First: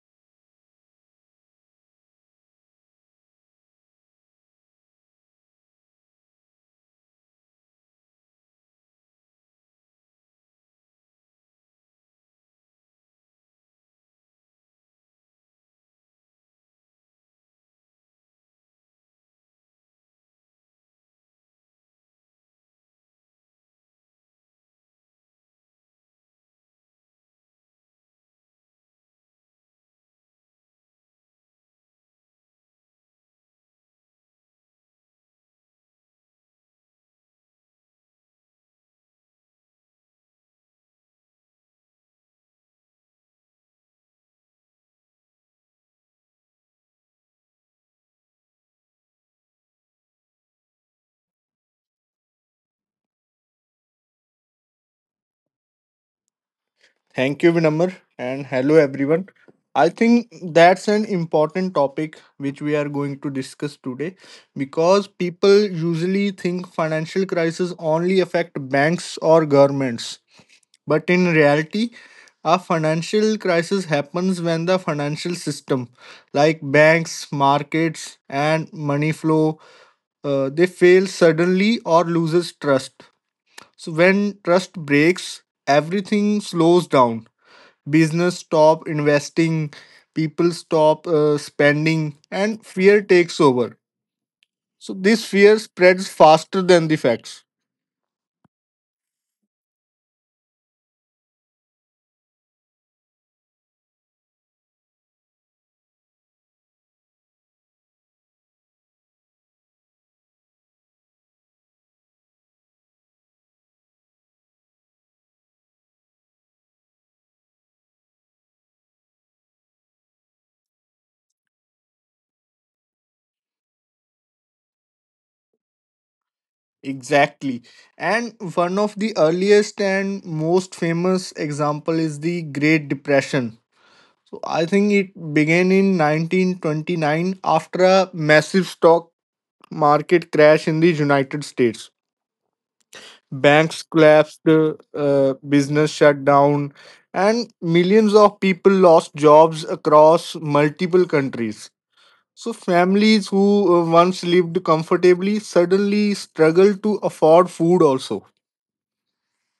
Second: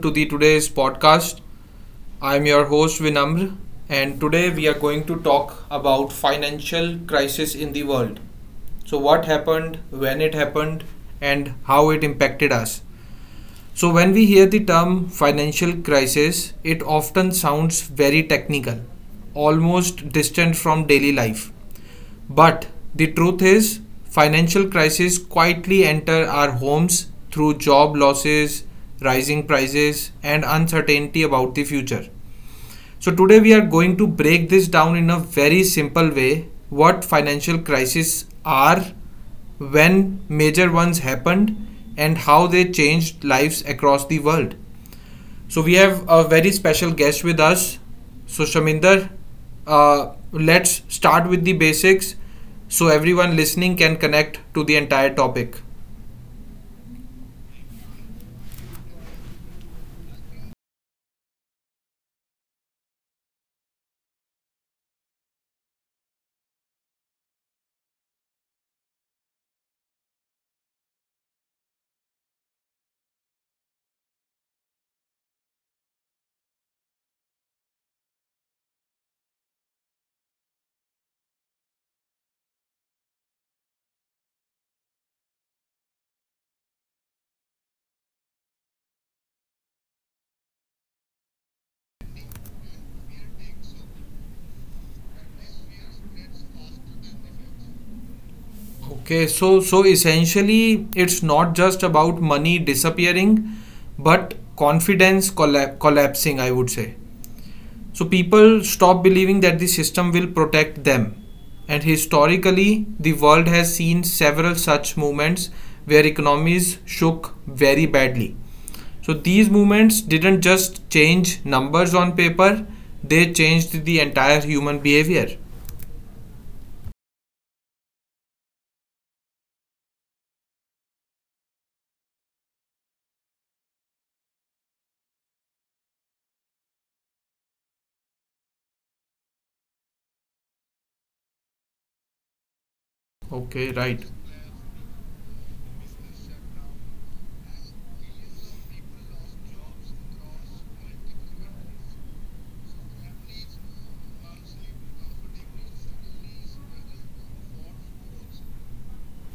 to the today's podcast. I'm your host Vinamr and today we are going to talk about financial crisis in the world. So what happened, when it happened and how it impacted us. So, when we hear the term financial crisis, it often sounds very technical, almost distant from daily life. But the truth is, financial crises quietly enter our homes through job losses, rising prices, and uncertainty about the future. So today we are going to break this down in a very simple way what financial crises are, when major ones happened and how they changed lives across the world. So we have a very special guest with us. So Shaminder, let's start with the basics so everyone listening can connect to the entire topic. Thank you, Vinamr, and hello, everyone. I think that's an important topic which we are going to discuss today because people usually think financial crises only affect banks or governments. But in reality, a financial crisis happens when the financial system, like banks, markets, and money flow, they fail suddenly or loses trust. So when trust breaks, everything slows down, business stop investing, people stop spending, and fear takes over. So this fear spreads faster than the facts. Okay, so essentially it's not just about money disappearing, but confidence collapsing, I would say. So people stop believing that the system will protect them. And historically, the world has seen several such movements where economies shook very badly. So these movements didn't just change numbers on paper, they changed the entire human behavior. Exactly. And one of the earliest and most famous example is the Great Depression. So I think it began in 1929 after a massive stock market crash in the United States. Banks Okay, right. collapsed, business shut down, and millions of people lost jobs across multiple countries. So families who once lived comfortably suddenly struggle to afford food, also.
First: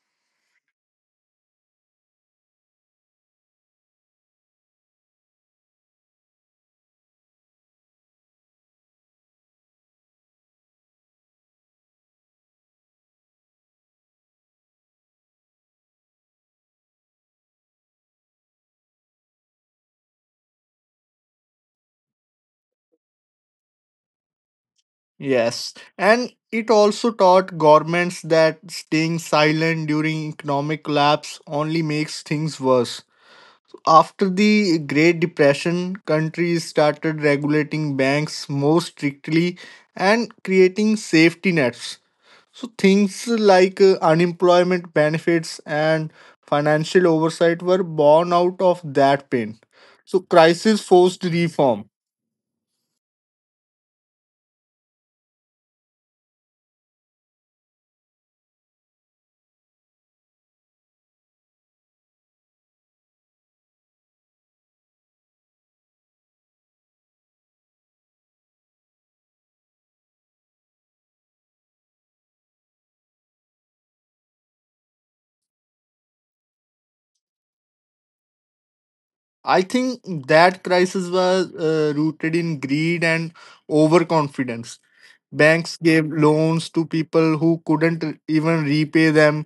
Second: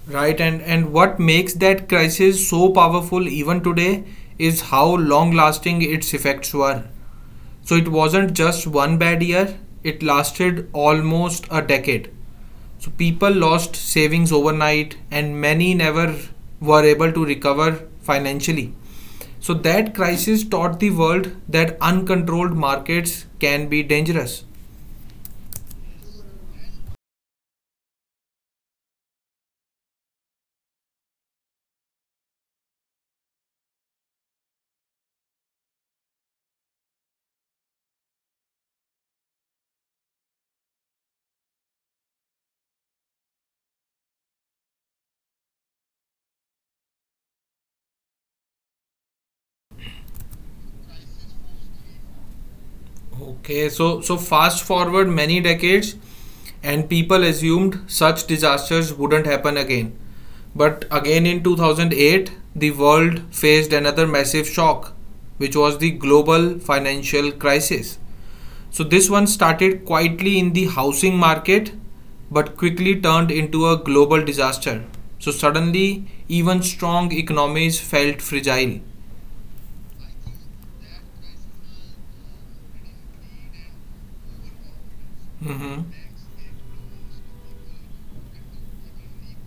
Right, and what makes that crisis so powerful even today is how long lasting its effects were. So it wasn't just one bad year, it lasted almost a decade. So people lost savings overnight, and many never were able to recover financially. So that crisis taught the world that uncontrolled markets can be dangerous. Yes, and it also taught governments that staying silent during economic collapse only makes things worse. After the Great Depression, countries started regulating banks more strictly and creating safety nets. So things like unemployment benefits and financial oversight were born out of that pain. So crisis forced reform. Okay, so fast forward many decades, and people assumed such disasters wouldn't happen again. But again in 2008, the world faced another massive shock, which was the global financial crisis. So this one started quietly in the housing market, but quickly turned into a global disaster. So suddenly, even strong economies felt fragile. I think that crisis was rooted in greed and overconfidence. Banks Mm-hmm. gave loans to people who couldn't even repay them,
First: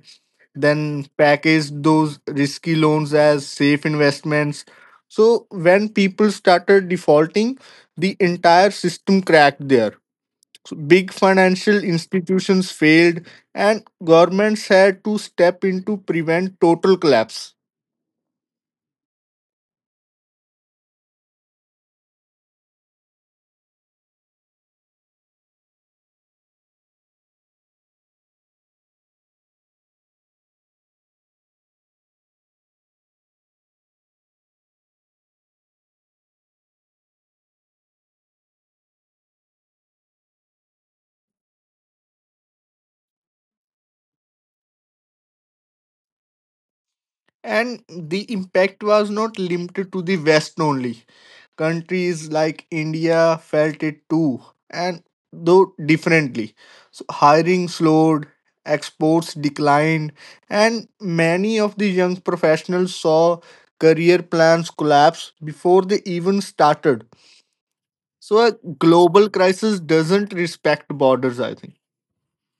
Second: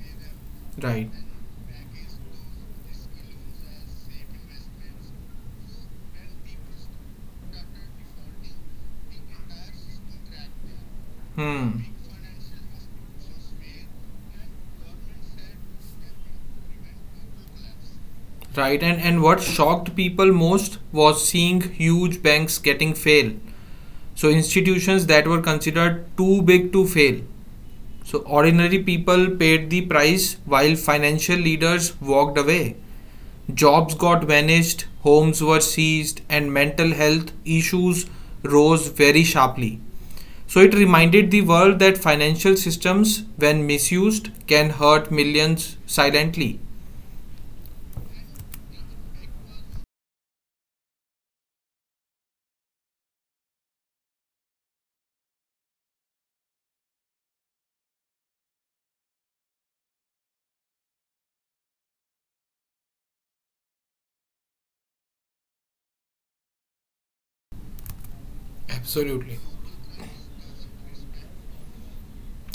then Right. package those risky loans as safe investments. So when people started defaulting, the entire system cracked there. So big financial Hmm. institutions failed, and governments had to step in to prevent total collapse. Right, and what shocked people most was seeing huge banks getting fail. So institutions that were considered too big to fail. So ordinary people paid the price while financial leaders walked away. Jobs got vanished, homes were seized, and mental health issues rose very sharply. So it reminded the world that financial systems, when misused, can hurt millions silently. And the impact was not limited to the West only. Countries like India felt it too, and though differently. So hiring slowed, exports declined, and many of the young professionals saw career plans collapse before they even started. So a global Absolutely. crisis doesn't respect borders, I think.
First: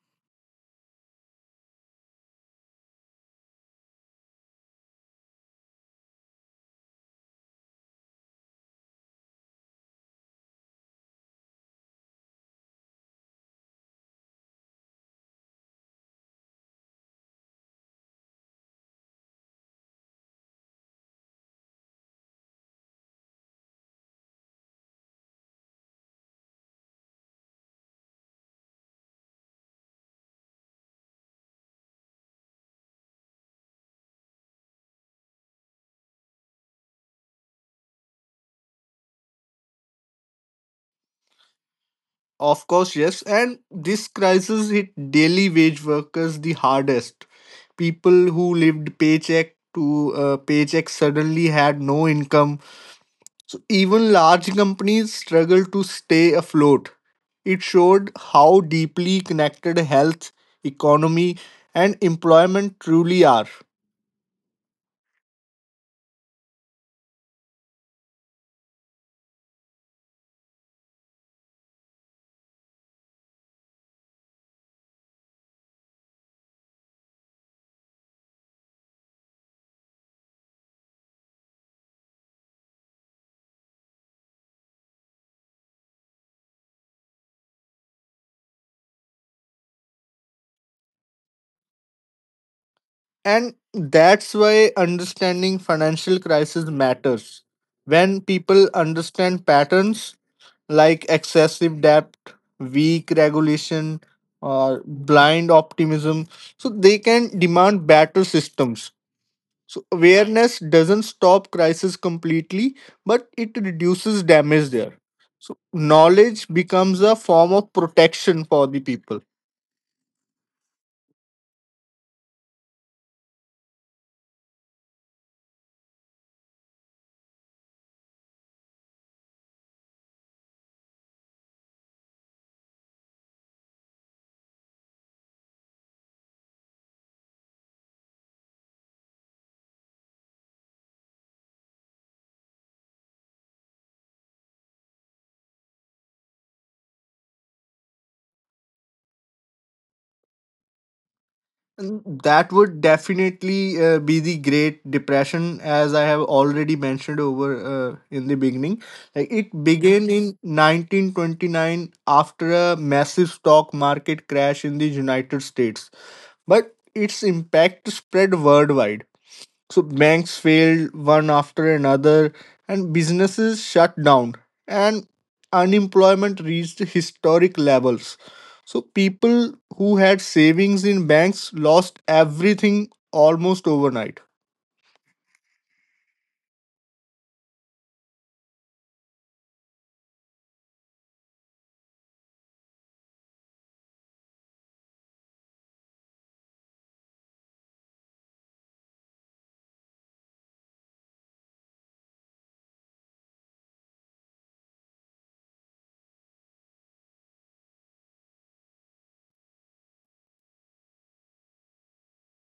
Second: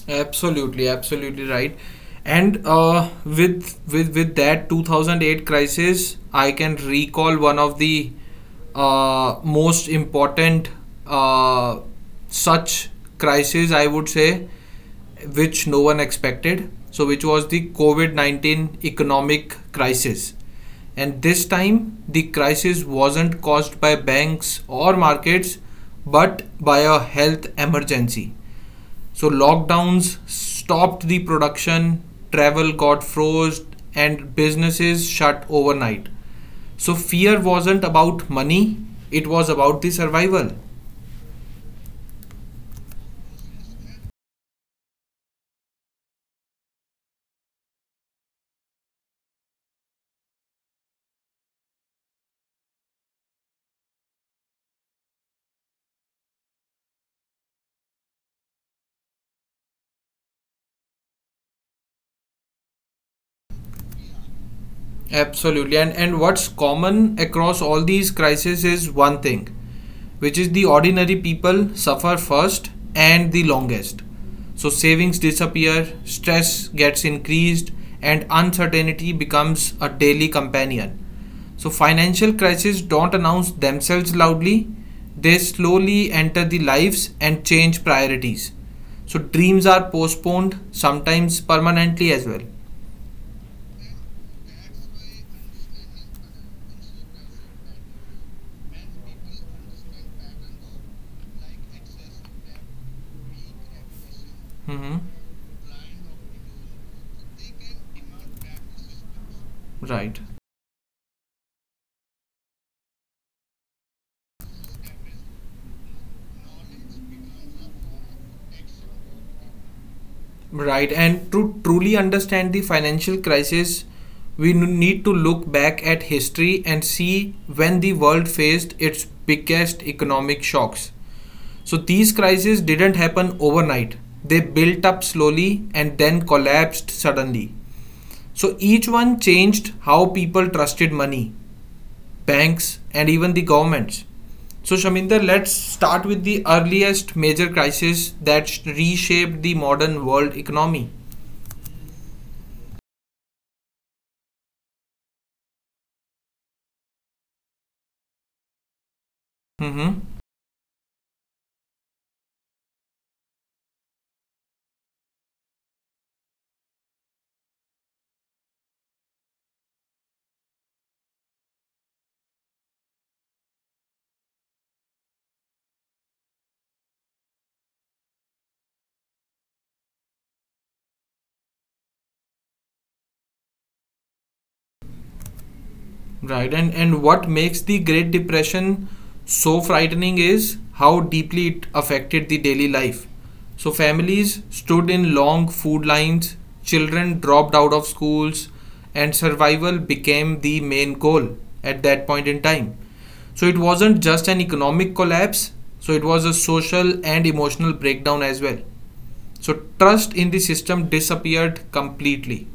Absolutely, absolutely right. And with that 2008 crisis, I can recall one of the most important uh, such crisis I would say, which no one expected. So, which was the COVID-19 economic crisis. And this time, the crisis wasn't caused by banks or markets, but by a health emergency so lockdowns stopped the production, travel got froze, and businesses shut overnight. So fear wasn't about money, it was about the survival. Of course, yes, and this crisis hit daily wage workers the hardest. People who lived paycheck to paycheck suddenly had no income. So even large companies struggle to stay afloat. It showed how deeply connected health, economy, and employment truly are. Absolutely. And what's common across all these crises is one thing, which is the ordinary people suffer first and the longest. So savings disappear, stress gets increased, and uncertainty becomes a daily companion. So financial crises don't announce themselves loudly. They slowly enter the lives and change priorities. So dreams are postponed, sometimes permanently as well. And that's why understanding financial crisis matters. When people understand patterns like excessive debt, weak regulation, or Hmm. blind optimism, so they can demand better systems. So Right. awareness doesn't stop crisis completely, but it reduces damage there. So knowledge becomes a form of protection for the people. Right, and to truly understand the financial crisis, we need to look back at history and see when the world faced its biggest economic shocks. So, these crises didn't happen overnight, they built up slowly and then collapsed suddenly. So, each one changed how people trusted money, banks, and even the governments. So, Shaminder, let's start with the earliest major crisis that reshaped the modern world economy. And that would definitely be the Great Depression, as I have already mentioned over in the beginning. Like it began Mm-hmm. in 1929 after a massive stock market crash in the United States, but its impact spread worldwide. So banks failed one after another, and businesses shut down, and unemployment reached historic levels. So people who had savings in banks lost everything almost overnight. Right. And what makes the Great Depression so frightening is how deeply it affected the daily life. So families stood in long food lines, children dropped out of schools, and survival became the main goal at that point in time. So it wasn't just an economic collapse, so it was a social and emotional breakdown as well. So trust in the system disappeared completely.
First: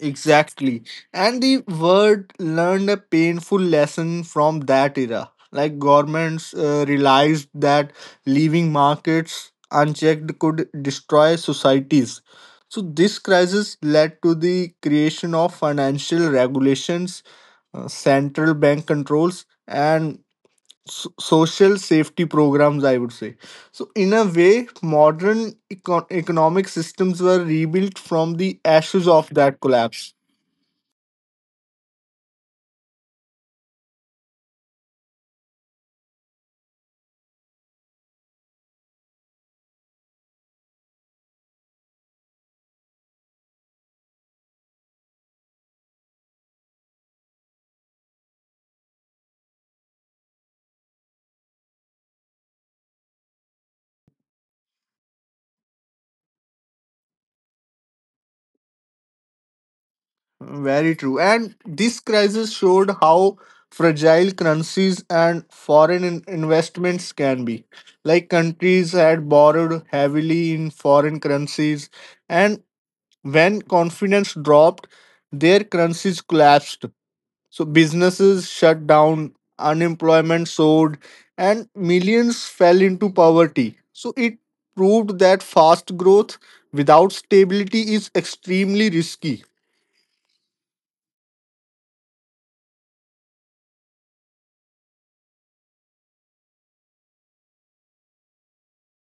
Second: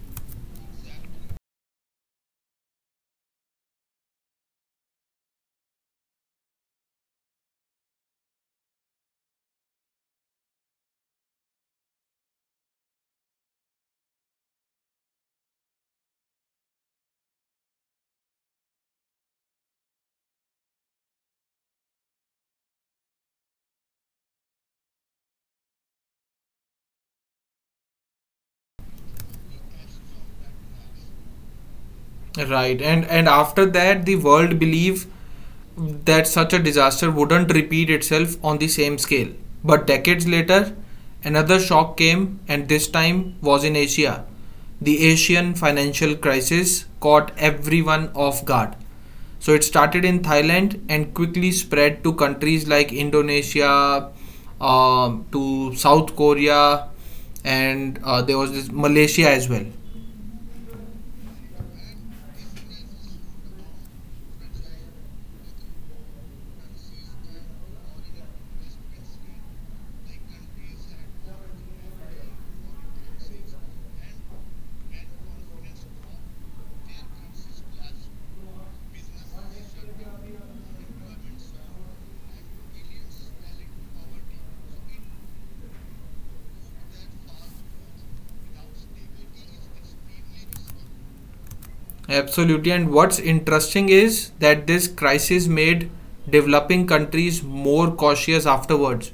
Exactly. And the world learned a painful lesson from that era. Like governments realized that leaving markets unchecked could destroy societies. So this crisis led to the creation of financial regulations, central bank controls, and social safety programs, I would say. So, in a way, modern economic systems were rebuilt from the ashes of that collapse. Right, and after that, the world believe that such a disaster wouldn't repeat itself on the same scale. But decades later, another shock came, and this time was in Asia. The Asian financial crisis caught everyone off guard. So it started in Thailand and quickly spread to countries like Indonesia, to South Korea, and there was this Malaysia as well. Very true. And this crisis showed how fragile currencies and foreign investments can be. Like countries had borrowed heavily in foreign currencies, and when confidence dropped, their currencies collapsed. So businesses shut down, unemployment soared, and millions fell into poverty. So it proved that fast growth without stability is extremely risky. Absolutely. And what's interesting is that this crisis made developing countries more cautious afterwards.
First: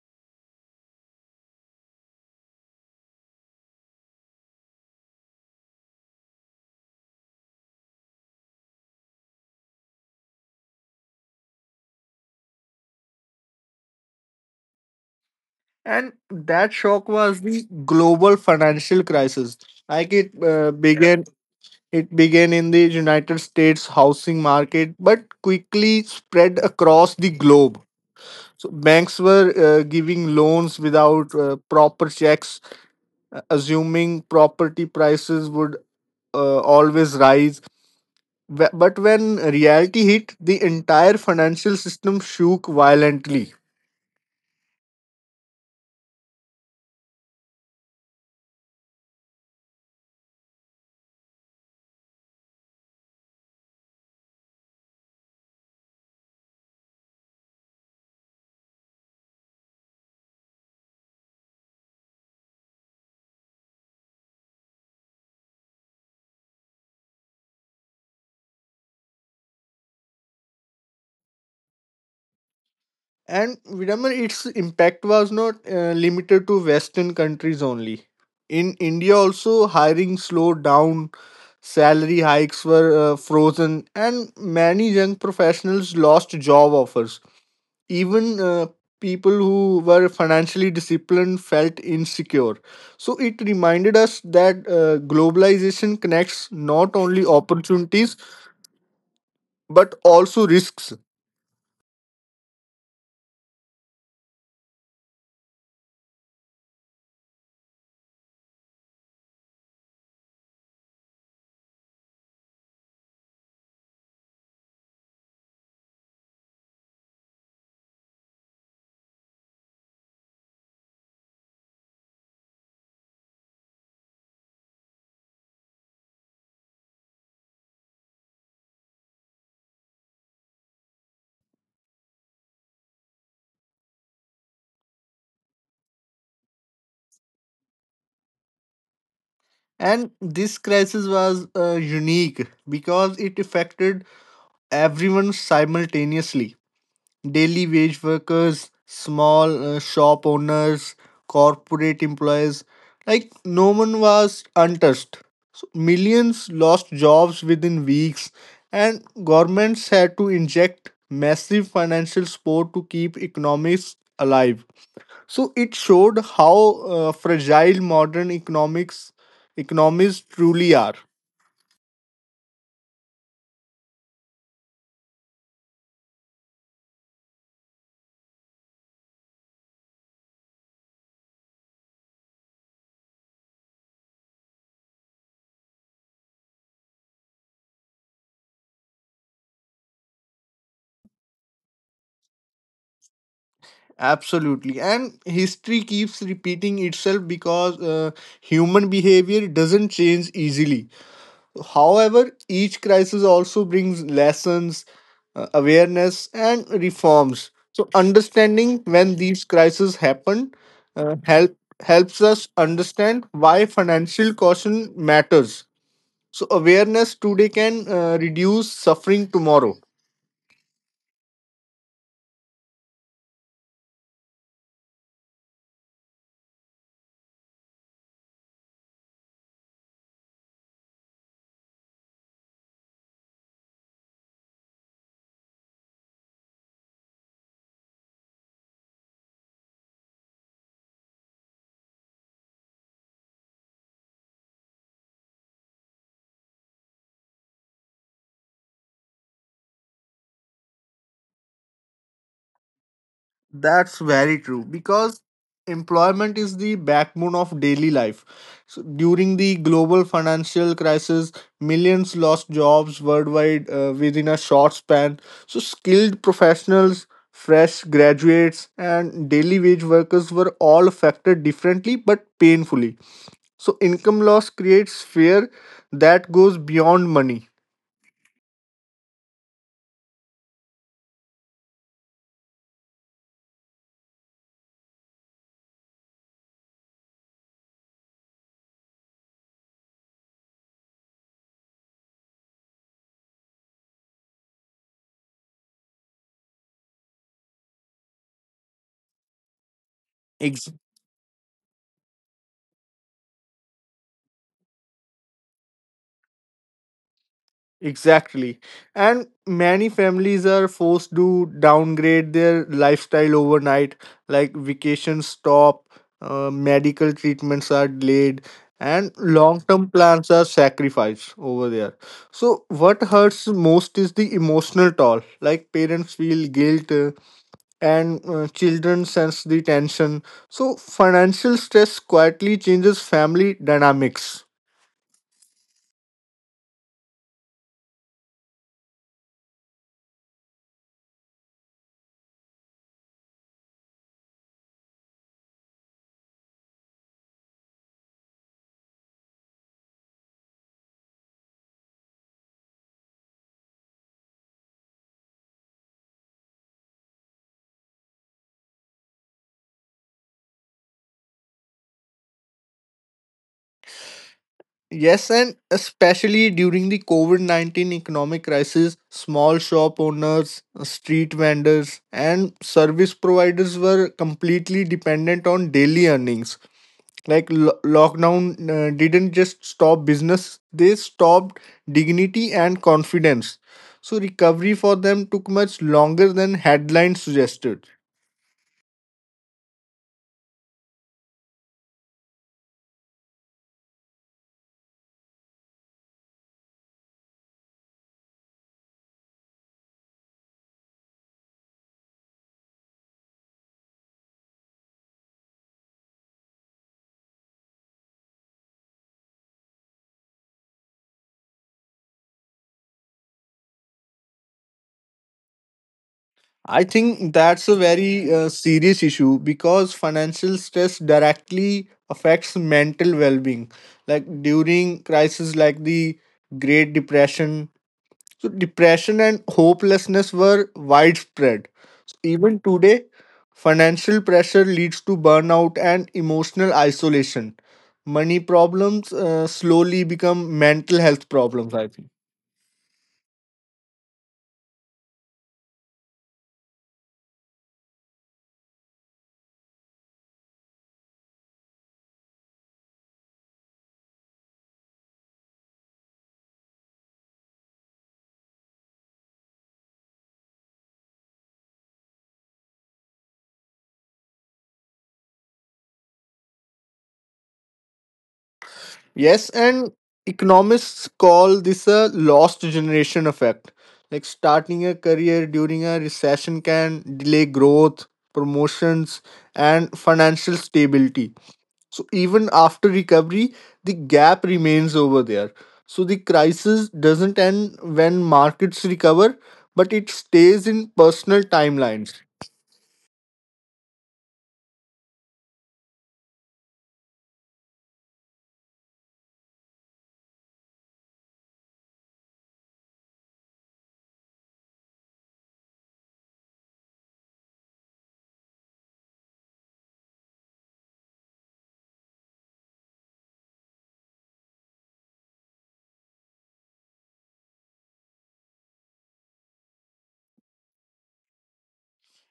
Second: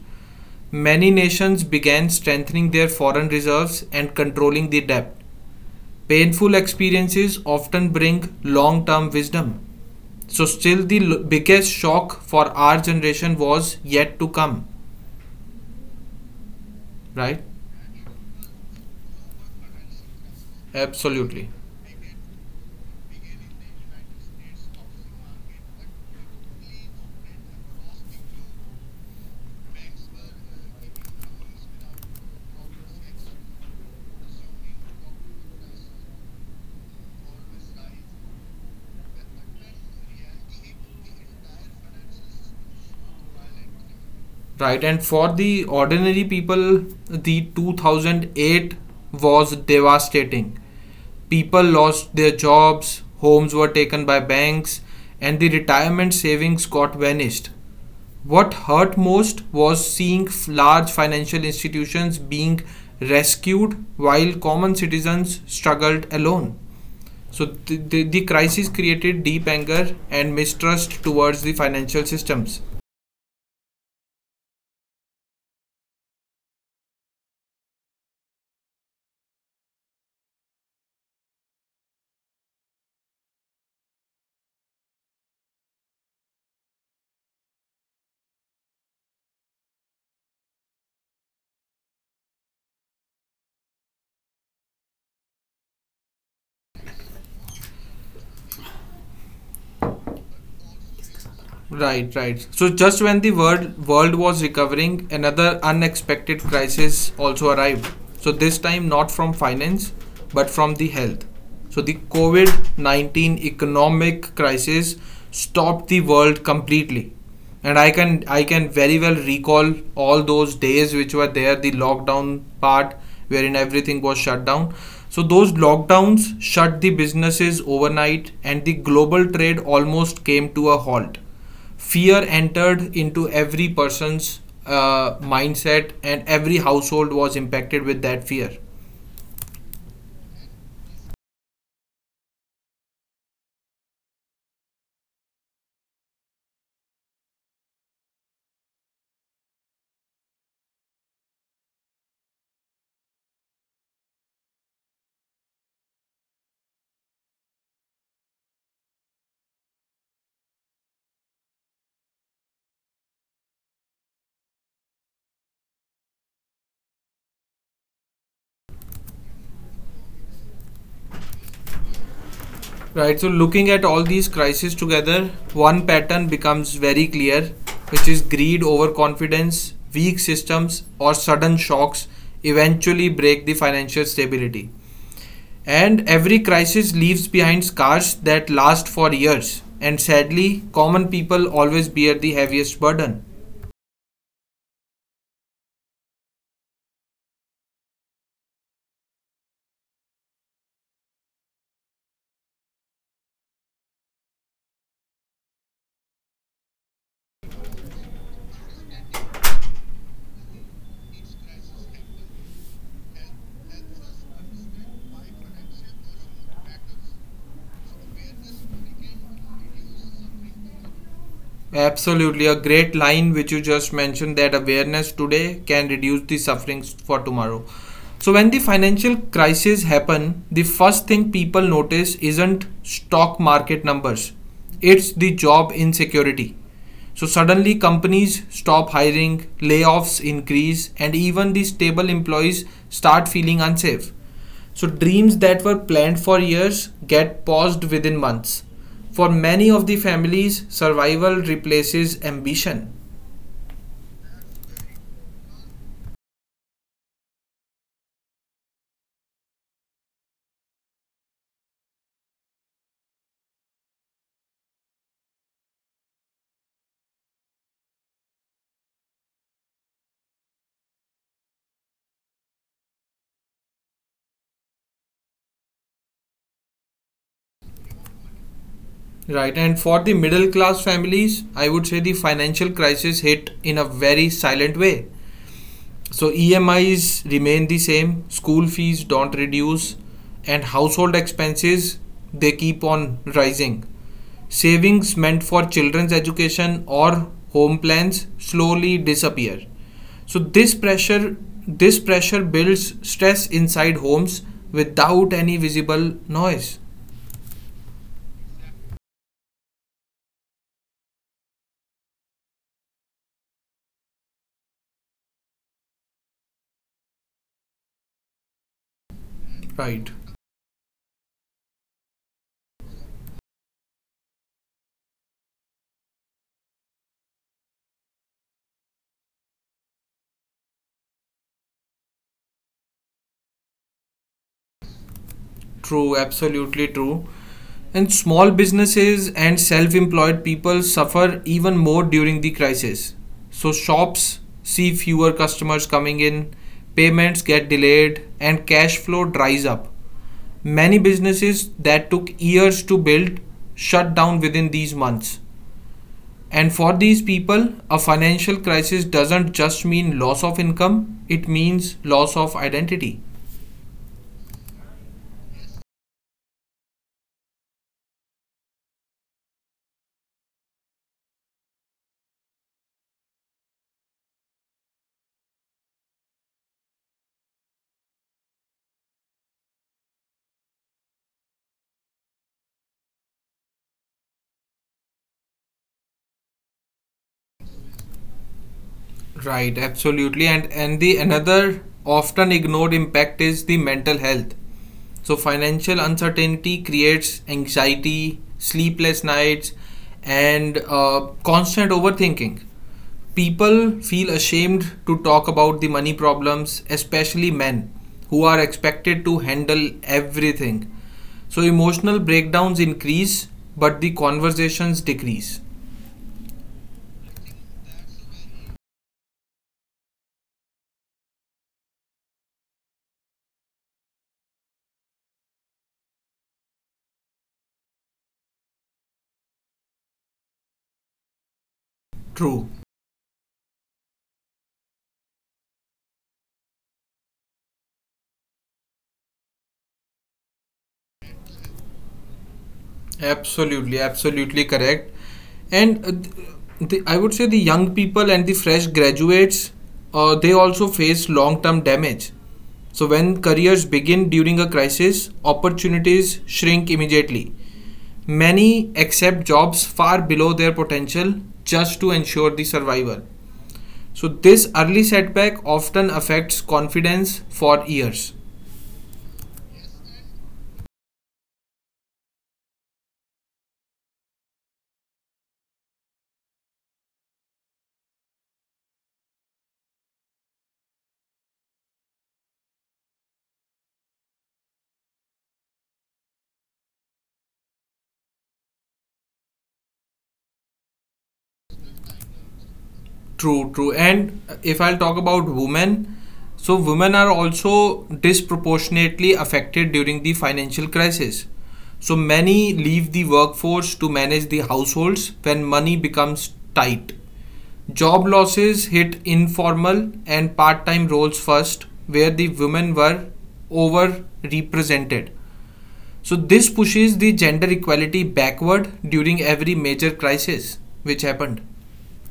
Many nations began strengthening their foreign reserves and controlling the debt. Painful experiences often bring long term wisdom. So, still, the biggest shock for our generation was yet to come, And that shock right? was the global financial crisis. Like Absolutely. it began in the United States housing market but quickly spread across the globe. So banks were giving loans without proper checks, assuming property prices would always rise. But when reality hit, the entire financial system shook violently. Right, and for the ordinary people, the 2008 was devastating. People lost their jobs, homes were taken by banks, and the retirement savings got vanished. What hurt most was seeing large financial institutions being rescued while common citizens struggled alone. So, the crisis created deep anger and mistrust towards the financial systems. And remember, its impact was not limited to Western countries only. In India, also hiring slowed down. Salary hikes were frozen, and many young professionals lost job offers. Even people who were financially disciplined felt insecure. So it reminded us that globalization connects not only opportunities but also risks. Right, right. So just when the world was recovering, another unexpected crisis also arrived. So this time not from finance, but from the health. So the COVID-19 economic crisis stopped the world completely. And I can very well recall all those days which were there, the lockdown part wherein everything was shut down. So those lockdowns shut the businesses overnight and the global trade almost came to a halt. Fear entered into every person's mindset, and every household was impacted with that fear. And this crisis was unique because it affected everyone simultaneously. Daily wage workers, small shop owners, corporate employees. Like no one was untouched. So millions lost jobs within weeks, and governments had to inject massive financial support to keep economics alive. So it showed how fragile modern economics economies truly are. Right, so looking at all these crises together, one pattern becomes very clear, which is greed, overconfidence, weak systems, or sudden shocks eventually break the financial stability. And every crisis leaves behind scars that last for years. And sadly, common people always bear the heaviest burden. Absolutely. And history keeps repeating itself because human behavior doesn't change easily. However, each crisis also brings lessons, awareness, and reforms. So, understanding when these crises happen helps us understand why financial caution matters. So awareness today can reduce suffering tomorrow. Absolutely, a great line which you just mentioned that awareness today can reduce the sufferings for tomorrow. So when the financial crisis happen, the first thing people notice isn't stock market numbers. It's the job insecurity. So suddenly companies stop hiring, layoffs increase and even the stable employees start feeling unsafe. So dreams that were planned for years get paused within months. For many of the families, survival replaces ambition. That's very true because employment is the backbone of daily life. So during the global financial crisis, millions lost jobs worldwide within a short span. So skilled professionals, fresh graduates, and daily wage workers were all affected differently but painfully. So income loss creates fear that goes beyond money. Right, and for the middle class families, I would say the financial crisis hit in a very silent way. So EMIs remain the same, school fees don't reduce, and household expenses they keep on rising. Savings meant for children's education or home plans slowly disappear. So this pressure builds stress inside homes without any visible noise. Exactly. And many families are forced to downgrade their lifestyle overnight, like vacations stop, medical treatments are delayed, and long term Right. plans are sacrificed over there. So what hurts most is the emotional toll. Like, parents feel guilt, and children sense the tension. So financial stress quietly changes family dynamics. True, absolutely true. And small businesses and self employed people suffer even more during the crisis. So, shops see fewer customers coming in, payments get delayed, and cash flow dries up. Many businesses that took years to build shut down within these months. And for these people, a financial crisis doesn't just mean loss of income, it means loss of identity. Yes, and especially during the COVID 19 economic crisis, small shop owners, street vendors, and service providers were completely dependent on daily earnings. Like lockdown didn't just stop business, they stopped dignity and confidence. So recovery for them took much longer than headlines suggested. Right, absolutely. And the another often ignored impact is the mental health. So financial uncertainty creates anxiety, sleepless nights, and constant overthinking. People feel ashamed to talk about the money problems, especially men who are expected to handle everything. So emotional breakdowns increase, but the conversations decrease. I think that's a very serious issue because financial stress directly affects mental well-being. Like during crises like the Great Depression, so depression and hopelessness were widespread. Even True. today, financial pressure leads to burnout and emotional isolation. Money problems slowly become mental health problems, I think. Absolutely, absolutely correct. And I would say the young people and the fresh graduates, they also face long term damage. So, when careers begin during a crisis, opportunities shrink immediately. Many accept jobs far below their potential just to ensure the survival. So, this early setback often affects confidence for years. Yes, and economists call this a lost generation effect. Like starting a career during a recession can delay growth, promotions, and financial stability. So even after recovery, the gap remains over there. So the crisis doesn't end when markets recover, but it stays in personal timelines. True, true. And if I'll talk about women, so women are also disproportionately affected during the financial crisis. So many leave the workforce to manage the households when money becomes tight. Job losses hit informal and part time roles first, where the women were overrepresented. So, this pushes the gender equality backward during every major crisis which happened.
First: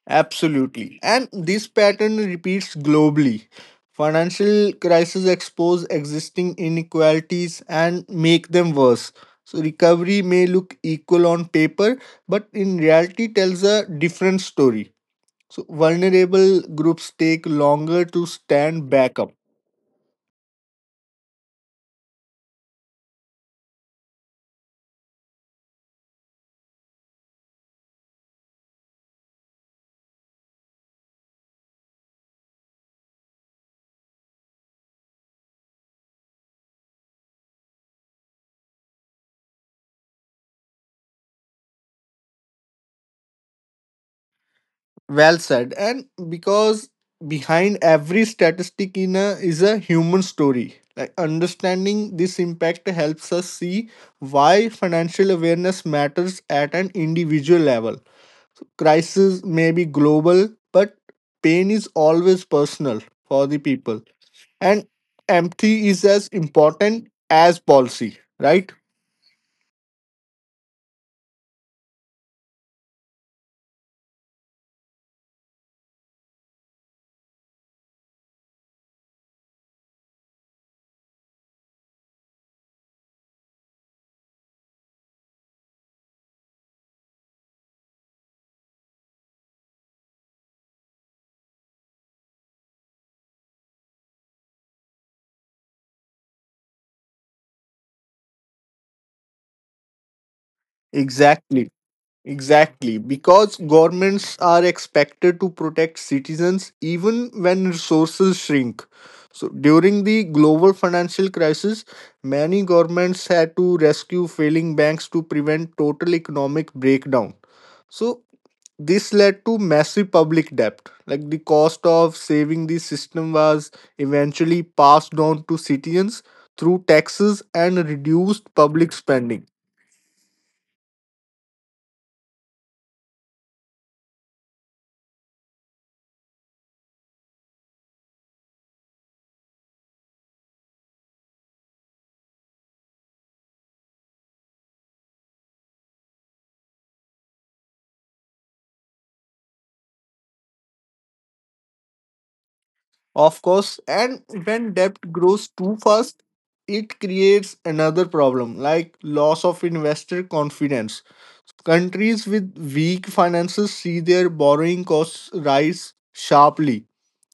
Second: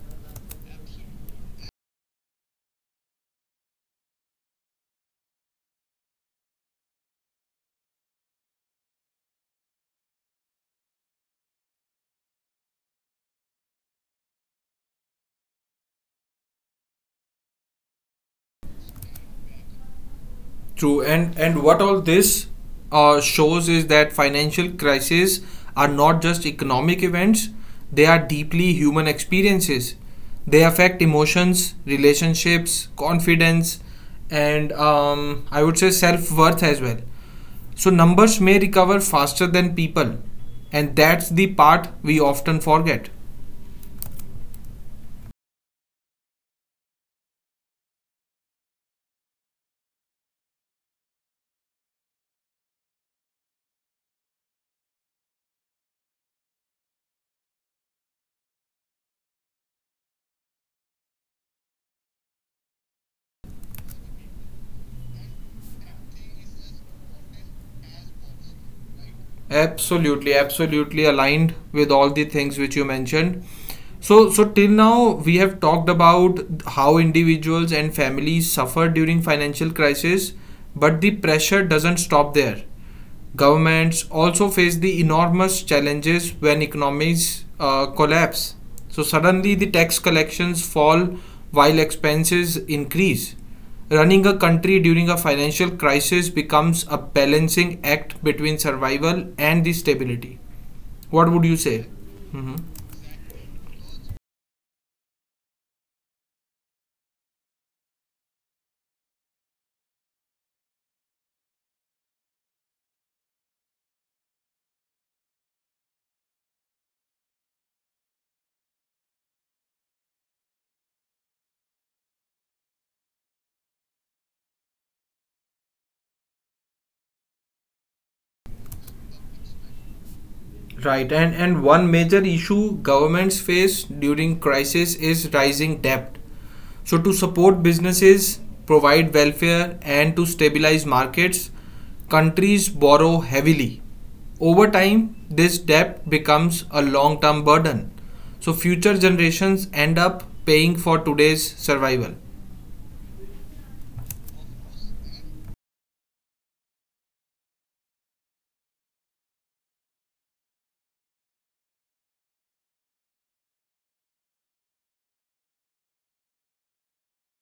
Absolutely. And this pattern repeats globally. Financial crises expose existing inequalities and make them worse. So recovery may look equal on paper, but in reality tells a different story. So vulnerable groups take longer to stand back up. True, and what all this shows is that financial crises are not just economic events; they are deeply human experiences. They affect emotions, relationships, confidence, and I would say self worth as well. So numbers may recover faster than people, and that's the part we often forget. Well said. And because behind every statistic in a, is a human story. Like understanding this impact helps us see why financial awareness matters at an individual level. So crisis may be global, but pain is always personal for the people. And empathy is as important as policy, right? Absolutely, absolutely aligned with all the things which you mentioned. So, till now we have talked about how individuals and families suffer during financial crisis, but the pressure doesn't stop there. Governments also face the enormous challenges when economies collapse. So suddenly the tax collections fall while expenses increase. Running a country during a financial crisis becomes a balancing act between survival and the stability. What would you Exactly. say? Exactly, because governments are expected to protect citizens even when resources shrink. So during the global financial crisis, many governments had to rescue failing banks to prevent total economic breakdown. So this led to massive public debt. Like the cost of saving the system was eventually passed on to citizens through taxes and reduced public spending. Right, and one major issue governments face during crisis is rising debt. So to support businesses, provide welfare and to stabilize markets, countries borrow heavily. Over time, this debt becomes a long-term burden. So future generations end up paying for today's survival. Of course, and when debt grows too fast, it creates another problem like loss of investor confidence. Countries with weak finances see their borrowing costs rise sharply.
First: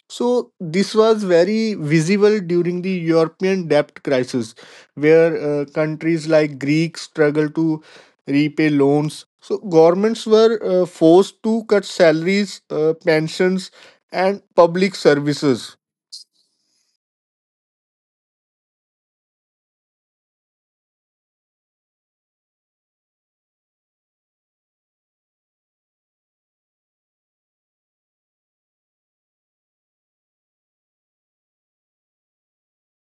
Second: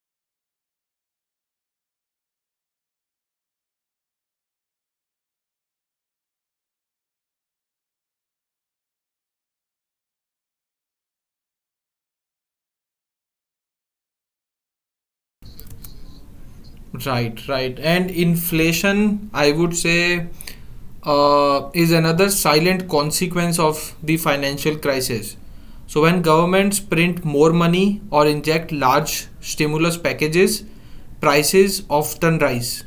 So this was very visible during the European debt crisis, where countries like Greece struggled to repay loans. So governments were forced to cut salaries, pensions, and public services. Right, right. And inflation, I would say, is another silent consequence of the financial crisis. So, when governments print more money or inject large stimulus packages, prices often rise.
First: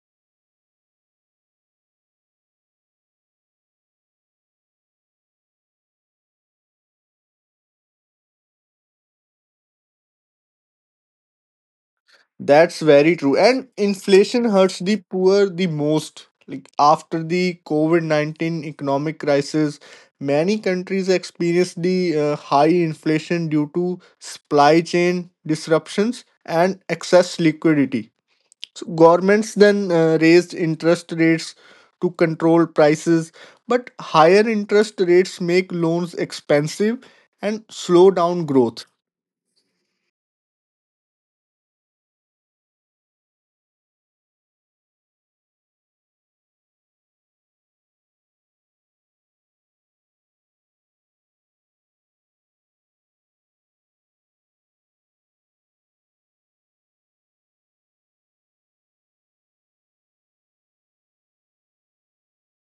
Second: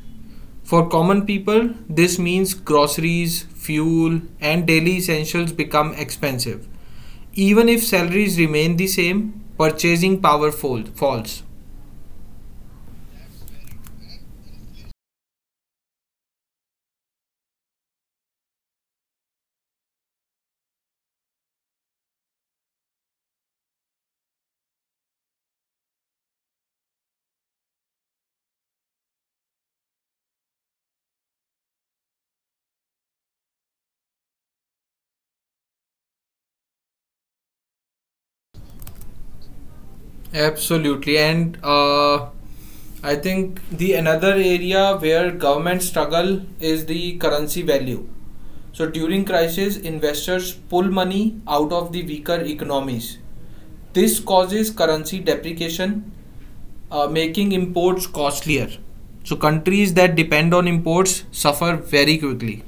For common people, this means groceries, fuel, and daily essentials become expensive. Even if salaries remain the same, purchasing power falls. That's very true. And inflation hurts the poor the most. Like after the COVID 19 economic crisis, many countries experienced the high inflation due to supply chain disruptions and excess liquidity. So governments then raised interest rates to control prices, but higher interest rates make loans expensive and slow down growth. Absolutely, and I think the another area where government struggle is the currency value. So during crisis, investors pull money out of the weaker economies. This causes currency depreciation, making imports costlier. So countries that depend on imports suffer very quickly.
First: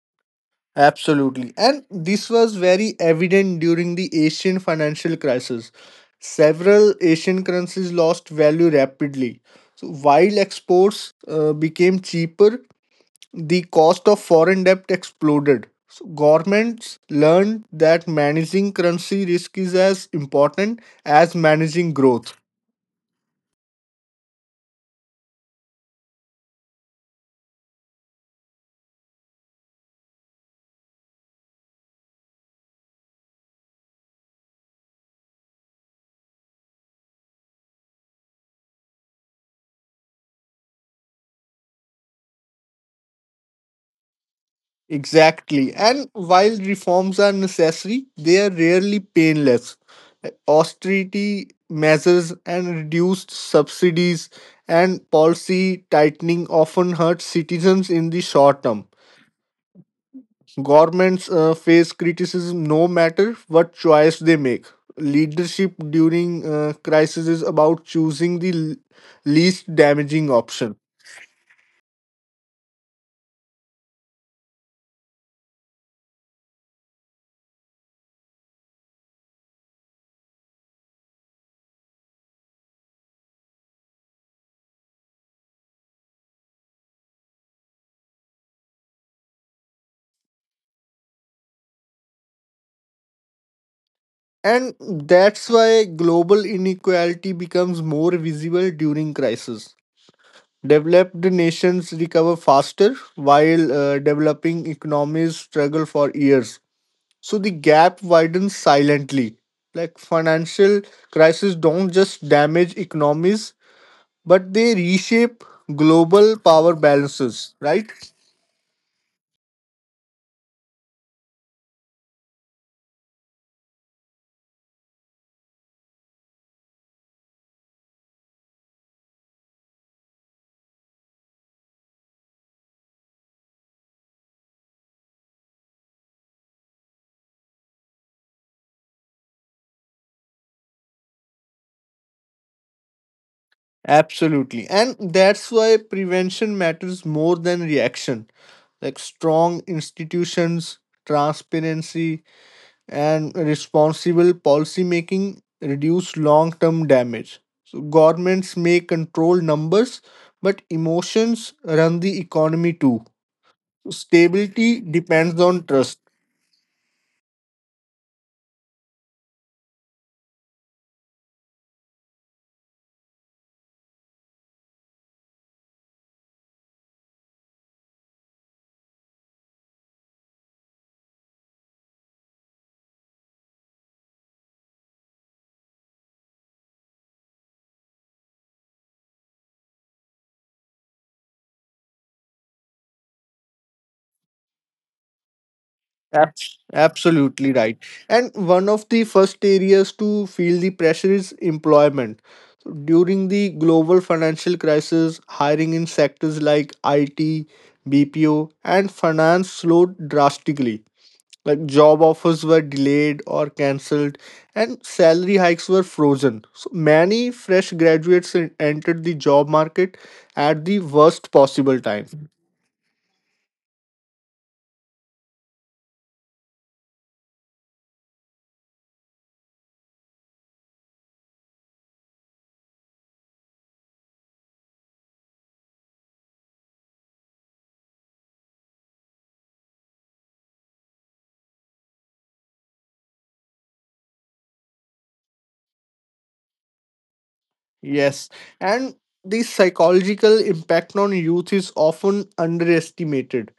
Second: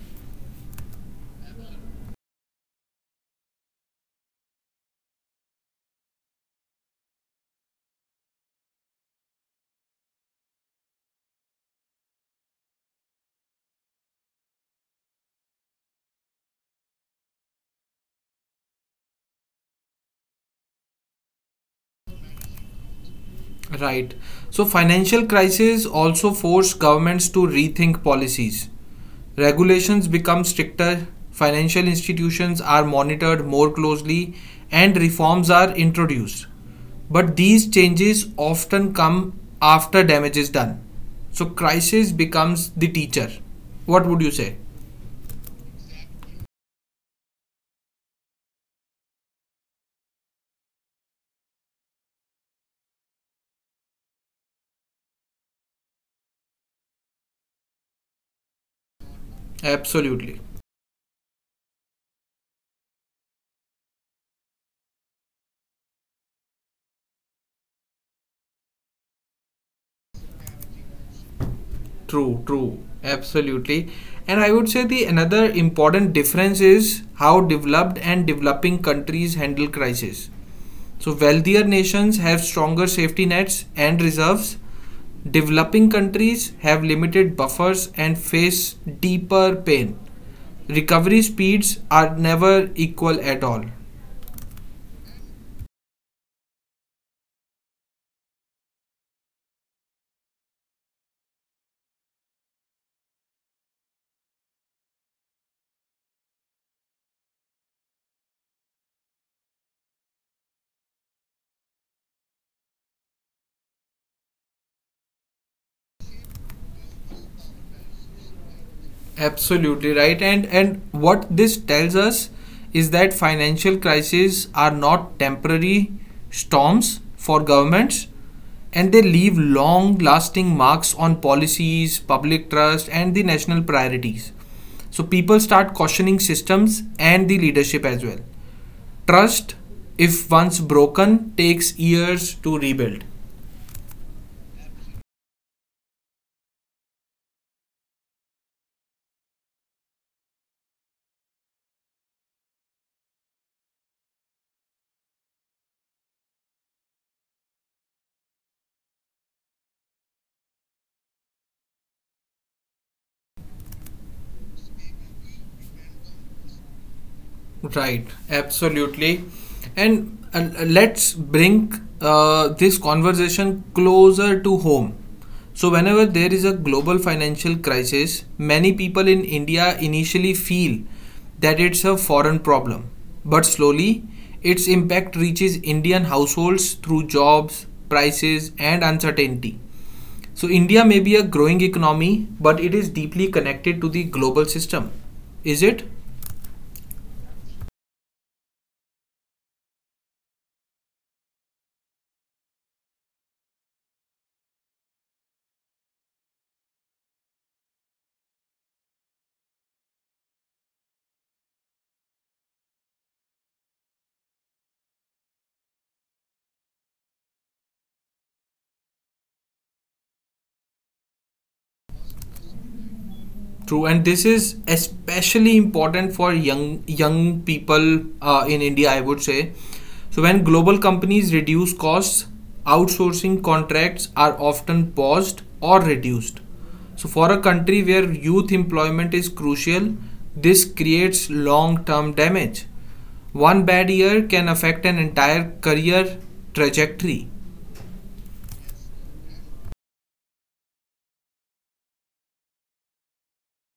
Absolutely. And this was very evident during the Asian financial crisis. Several Asian currencies lost value rapidly. So while exports became cheaper, the cost of foreign debt exploded. So governments learned that managing currency risk is as important as managing growth. Right. So financial crisis also forced governments to rethink policies. Regulations become stricter, financial institutions are monitored more closely, and reforms are introduced. But these changes often come after damage is done. So crisis becomes the teacher. What would you say? Exactly. And while reforms are necessary, they are rarely painless. Austerity measures and reduced subsidies and policy tightening often hurt citizens in the short term. Absolutely. Governments face criticism no matter what choice they make. Leadership during crisis is about choosing the least damaging option. True, absolutely. And I would say the another important difference is how developed and developing countries handle crisis. So wealthier nations have stronger safety nets and reserves. Developing countries have limited buffers and face deeper pain. Recovery speeds are never equal at all. And that's why global inequality becomes more visible during crisis. Developed nations recover faster, while developing economies struggle for years. So the gap widens silently. Like financial crises don't just damage economies, but they reshape global power balances, right? Absolutely right. And what this tells us is that financial crises are not temporary storms for governments and they leave long-lasting marks on policies, public trust and the national priorities. So people start questioning systems and the leadership as well. Trust, if once broken, takes years to rebuild. Absolutely. And that's why prevention matters more than reaction, like strong institutions, transparency, and responsible policy making reduce long term damage. So governments may control numbers, but emotions run the economy too. So stability depends on trust. Right, absolutely. And let's bring this conversation closer to home. So, whenever there is a global financial crisis, many people in India initially feel that it's a foreign problem. But slowly, its impact reaches Indian households through jobs, prices, and uncertainty. So, India may be a growing economy, but it is deeply connected to the global system. Is it? Ab- Absolutely right. And one of the first areas to feel the pressure is employment. So during the global financial crisis, hiring in sectors like IT, BPO, and finance slowed drastically. Like job offers were delayed or cancelled, and salary hikes were frozen. So many fresh graduates entered the job market at the worst possible time. True, and this is especially important for young people in India, I would say. So when global companies reduce costs, outsourcing contracts are often paused or reduced. So for a country where youth employment is crucial, this creates long-term damage. One bad year can affect an entire career trajectory. Yes, and the psychological impact on youth is often underestimated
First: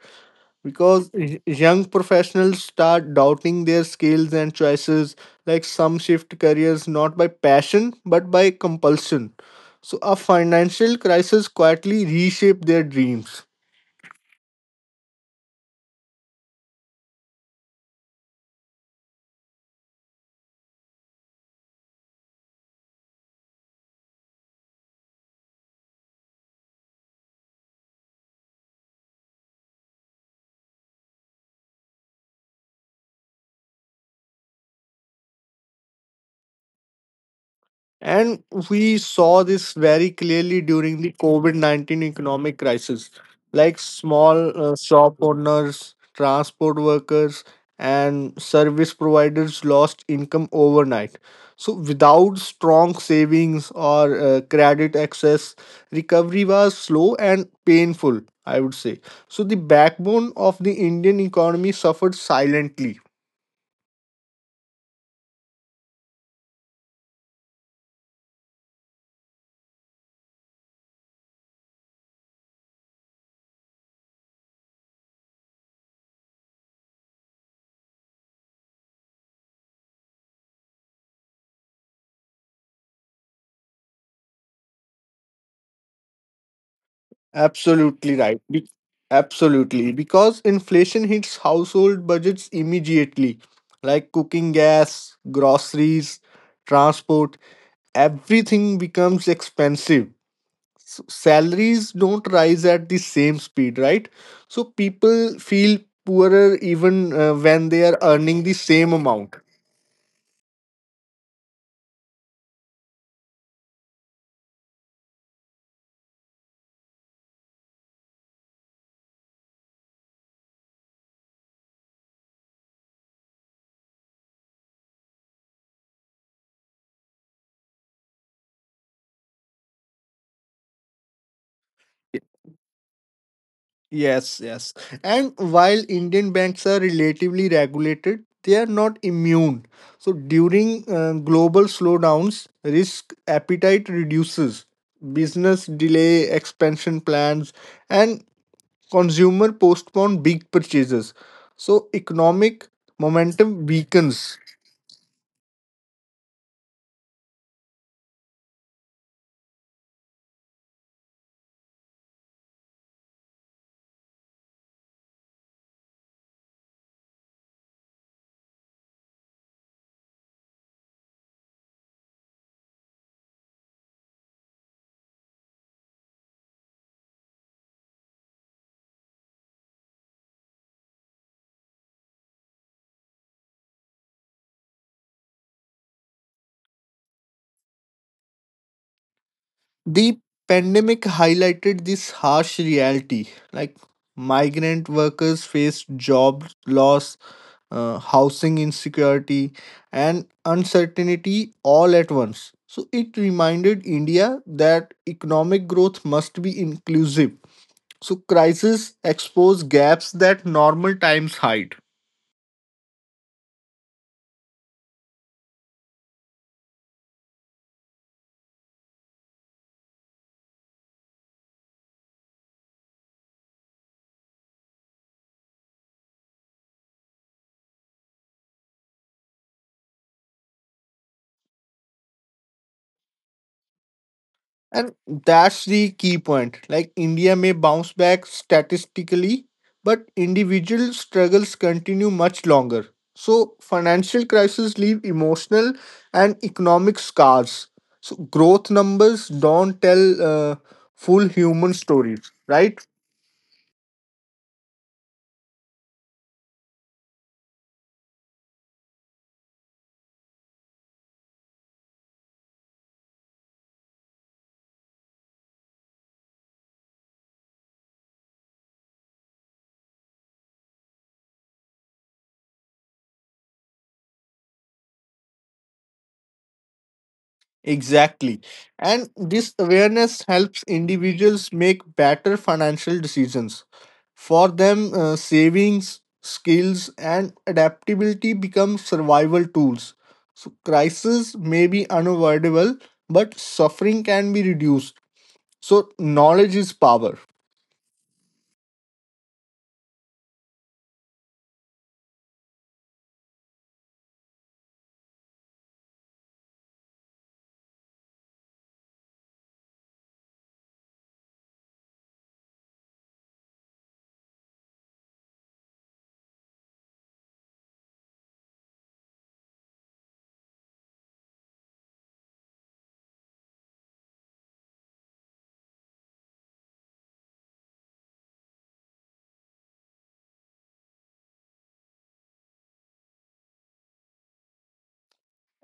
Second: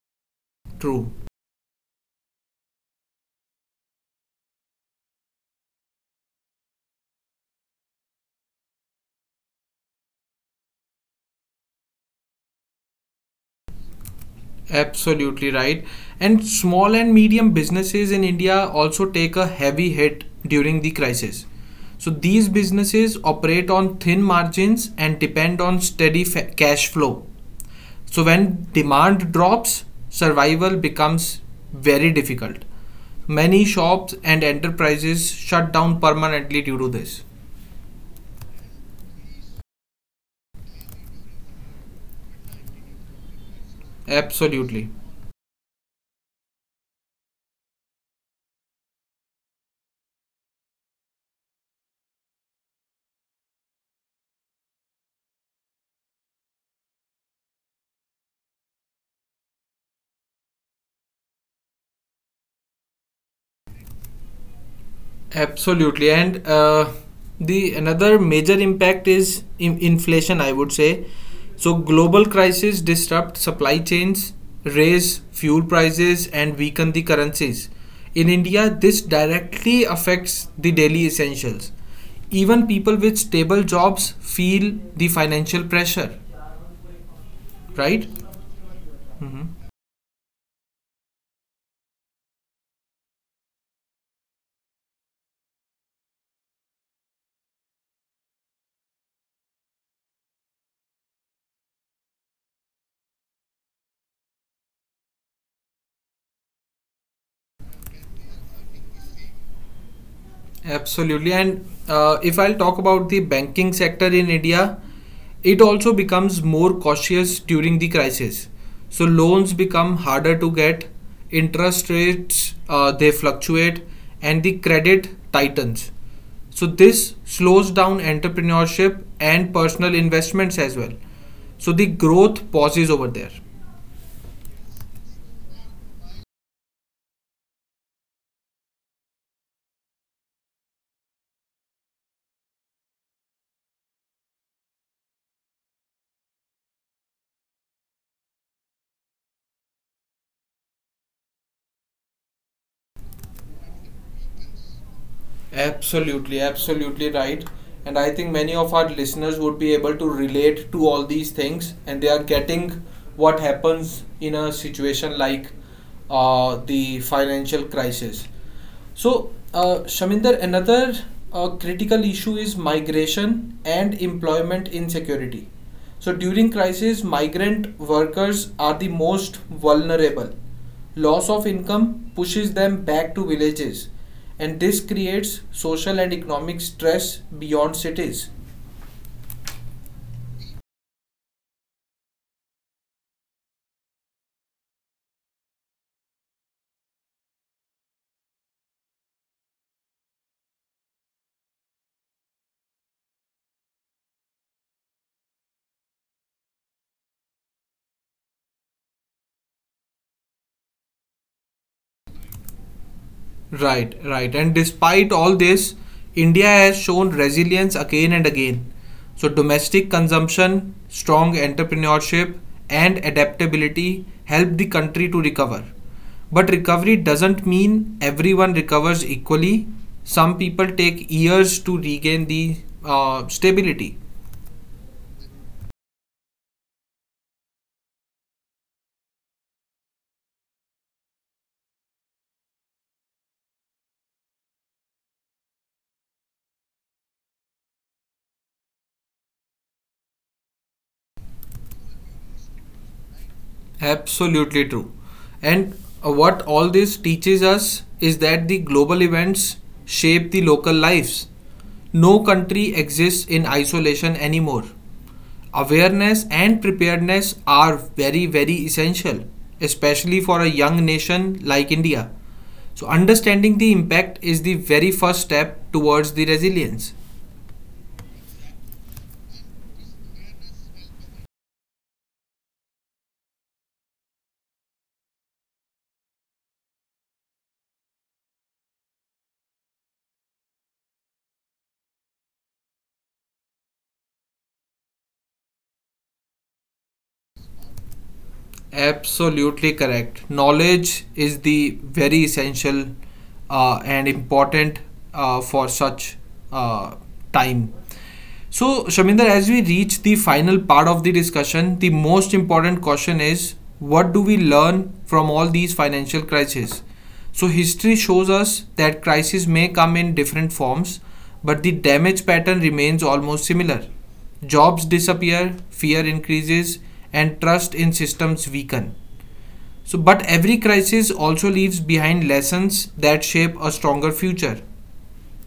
because True. Young professionals start doubting their skills and choices. Like some shift careers not by passion but by compulsion. So, a financial crisis quietly reshape their dreams. Absolutely right. And small and medium businesses in India also take a heavy hit during the crisis. So these businesses operate on thin margins and depend on steady cash flow. So when demand drops, survival becomes very difficult. Many shops and enterprises shut down permanently due to this. And we saw this very clearly during the COVID COVID-19 economic crisis. Like small Absolutely. shop owners, transport workers, and service providers lost income overnight. So, without strong savings or credit access, recovery was slow and painful, I would say. So, the backbone of the Indian economy suffered silently. Absolutely, and the another major impact is in inflation, I would say. So global crises disrupt supply chains, raise fuel prices, and weaken the currencies. In India, this directly affects the daily essentials. Even people with stable jobs feel the financial pressure, Absolutely right? right. Absolutely. Because inflation hits household budgets immediately, like cooking gas, groceries, transport, everything becoms expensive. Salaries don't rise at the same speed, right? So people feel poorer even when they are earning the same amount. Absolutely. And if I'll talk about the banking sector in India, it also becomes more cautious during the crisis. So loans become harder to get, interest rates they fluctuate, and the credit tightens. So this slows down entrepreneurship and personal investments as well. So the growth pauses over there. Yes, yes. And while Indian banks are relatively regulated, they are not immune. So during global slowdowns, risk appetite reduces. Business delay expansion plans and consumer postpone big purchases. So economic momentum weakens. Absolutely, absolutely right. And I think many of our listeners would be able to relate to all these things, and they are getting what happens in a situation like the financial crisis. So, Shaminder, another critical issue is migration and employment insecurity. So during crisis, migrant workers are the most vulnerable. Loss of income pushes them back to villages, and this creates social and economic stress beyond cities. The pandemic highlighted this harsh reality. Like migrant workers face job loss, housing insecurity, and uncertainty all at once. So it reminded India that economic growth must be inclusive. So crises expose gaps that normal times hide. Right, right. And despite all this, India has shown resilience again and again. So, domestic consumption, strong entrepreneurship, and adaptability help the country to recover. But recovery doesn't mean everyone recovers equally. Some people take years to regain the stability. And that's the key point. Like India may bounce back statistically, but individual struggles continue much longer. So financial crises leave emotional and economic scars. So growth numbers don't tell full human stories, right? Absolutely true. And what all this teaches us is that the global events shape the local lives. No country exists in isolation anymore. Awareness and preparedness are very, very essential, especially for a young nation like India. So, understanding the impact is the very first step towards the resilience. Exactly. And this awareness helps individuals make better financial decisions. For them, savings, skills, and adaptability become survival tools. So, crisis may be unavoidable, but suffering can be reduced. So, knowledge is power. Absolutely correct. Knowledge is the very essential and important for such uh, time. So, Shaminder, as we reach the final part of the discussion, the most important question is what do we learn from all these financial crises? So, history shows us that crises may come in different forms, but the damage pattern remains almost similar. Jobs disappear, fear increases, and trust in systems weaken. So, but every crisis also leaves behind lessons that shape a stronger future.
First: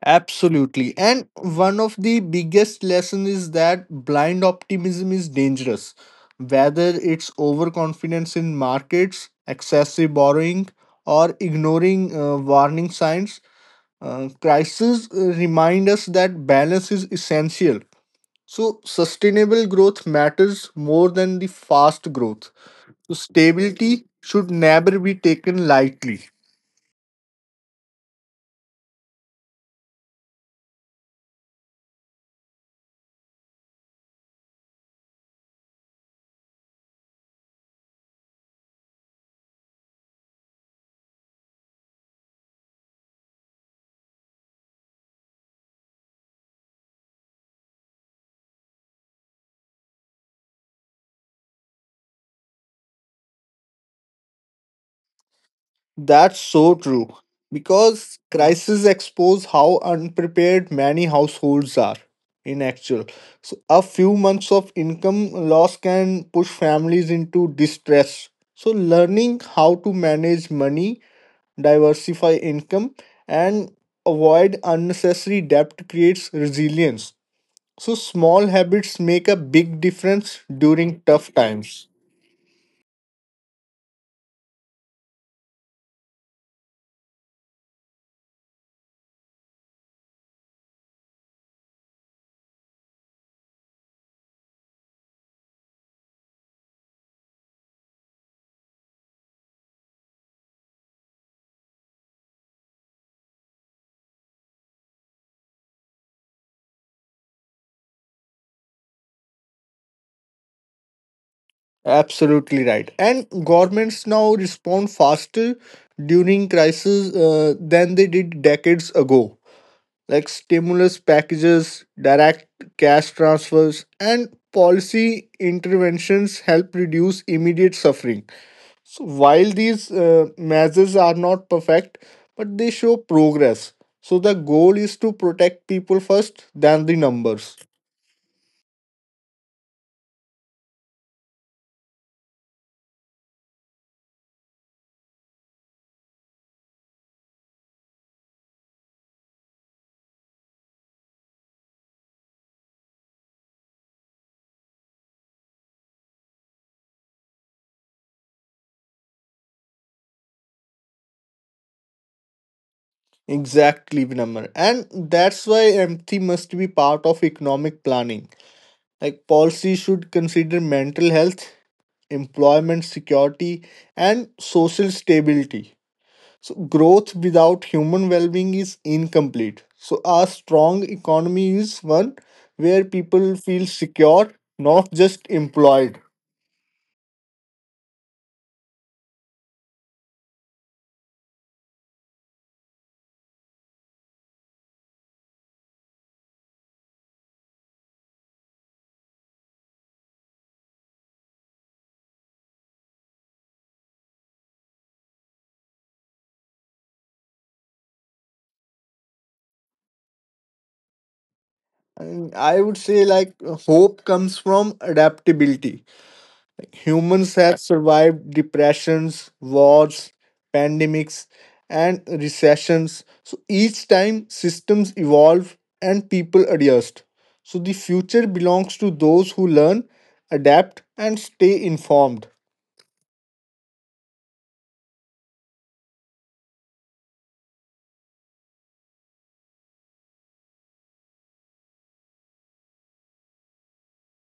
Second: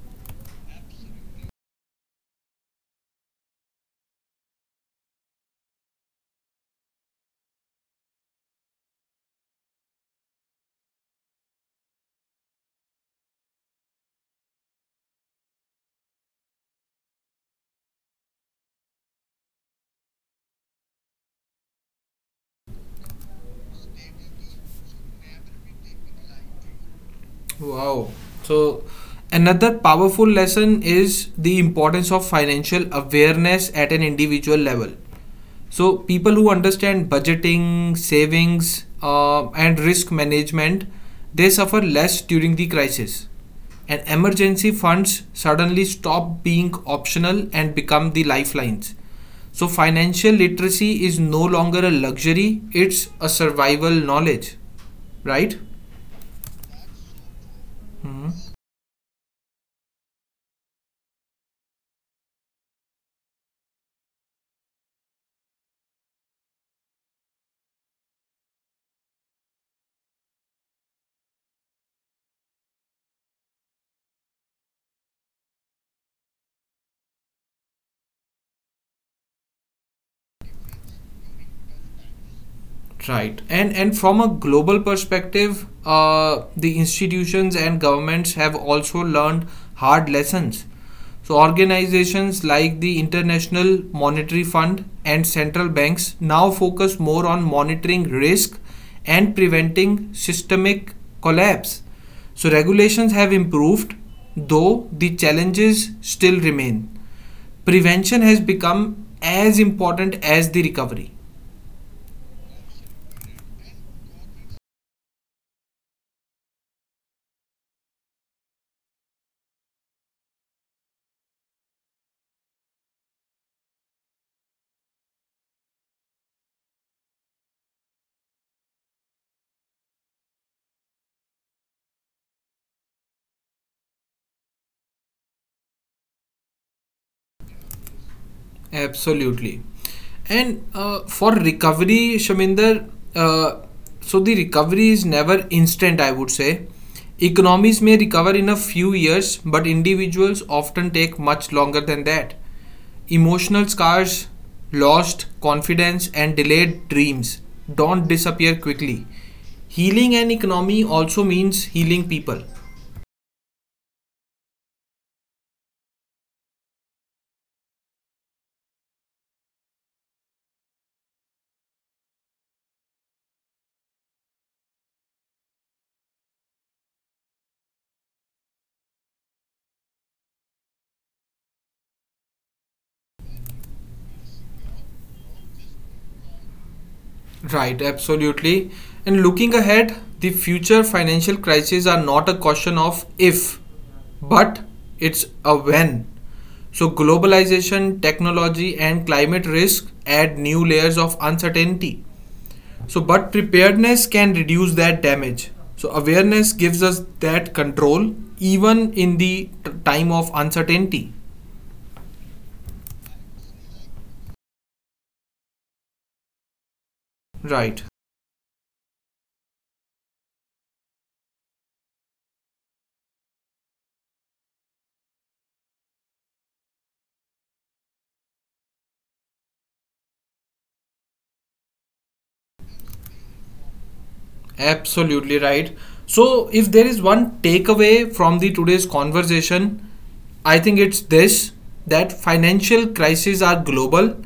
Absolutely. And one of the biggest lesson is that blind optimism is dangerous. Whether it's overconfidence in markets, excessive borrowing, or ignoring warning signs, crises remind us that balance is essential. So, sustainable growth matters more than the fast growth. So, stability should never be taken lightly. Wow. So, another powerful lesson is the importance of financial awareness at an individual level. So, people who understand budgeting, savings, and risk management, they suffer less during the crisis. And emergency funds suddenly stop being optional and become the lifelines. So, financial literacy is no longer a luxury, it's a survival knowledge, right? That's so true. Because crises expose how unprepared many households are in actual. So a few months of income loss can push families into distress. So learning how to manage money, diversify income and avoid unnecessary debt creates resilience. So small habits make a big difference during tough times. Right. And from a global perspective, the institutions and governments have also learned hard lessons. So organizations like the International Monetary Fund and central banks now focus more on monitoring risk and preventing systemic collapse. So regulations have improved, though the challenges still remain. Prevention has become as important as the recovery. Absolutely right. And governments now respond faster during crises than they did decades ago. Like stimulus packages, direct cash transfers, and policy interventions help reduce immediate suffering. So while these measures are not perfect, but they show progress. So the goal is to protect people first, than the numbers. Absolutely. And for recovery, Shaminder, uh, so the recovery is never instant, I would say. Economies may recover in a few years, but individuals often take much longer than that. Emotional scars, lost confidence, and delayed dreams don't disappear quickly. Healing an economy also means healing people. Exactly, Vinamr. And that's why empathy must be part of economic planning. Like policy should consider mental health, employment security, and social stability. So growth without human well-being is incomplete. So a strong economy is one where people feel secure, not just employed. Right, absolutely. And looking ahead, the future financial crises are not a question of if, but it's a when. So, globalization, technology, and climate risk add new layers of uncertainty. So, but preparedness can reduce that damage. So, awareness gives us that control even in the time of uncertainty. And I would say like hope comes from adaptability. Humans have Right. survived depressions, wars, pandemics, and recessions. So each time systems evolve and people adjust. So the future belongs to those who learn, adapt, and stay informed. Absolutely right. So, if there is one takeaway from the today's conversation, I think it's this, that financial crises are global,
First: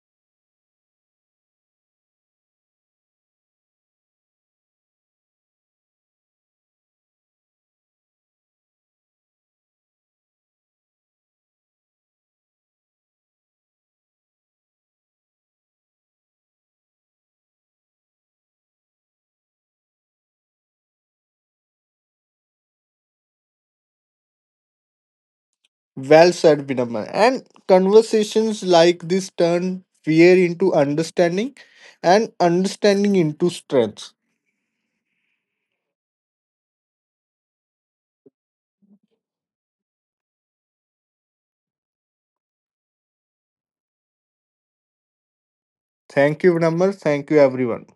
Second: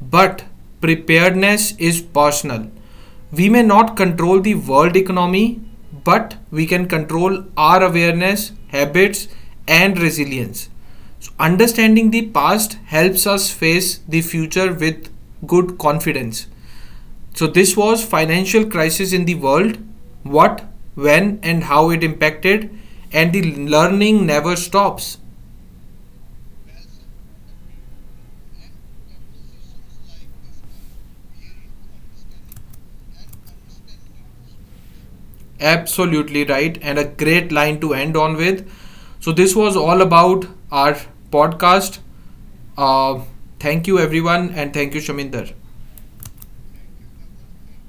but preparedness is personal. We may not control the world economy, but we can control our awareness, habits, and resilience. So understanding the past helps us face the future with good confidence. So this was financial crisis in the world, what, when and how it impacted, and the learning never stops. Well said, Vinamra. And conversations like this turn fear into understanding and understanding into strength. Absolutely right, and a great line to end on with. So this was all about our podcast. Uh, thank you everyone and thank you Shaminder. Thank you, Vinamra. Thank you, everyone.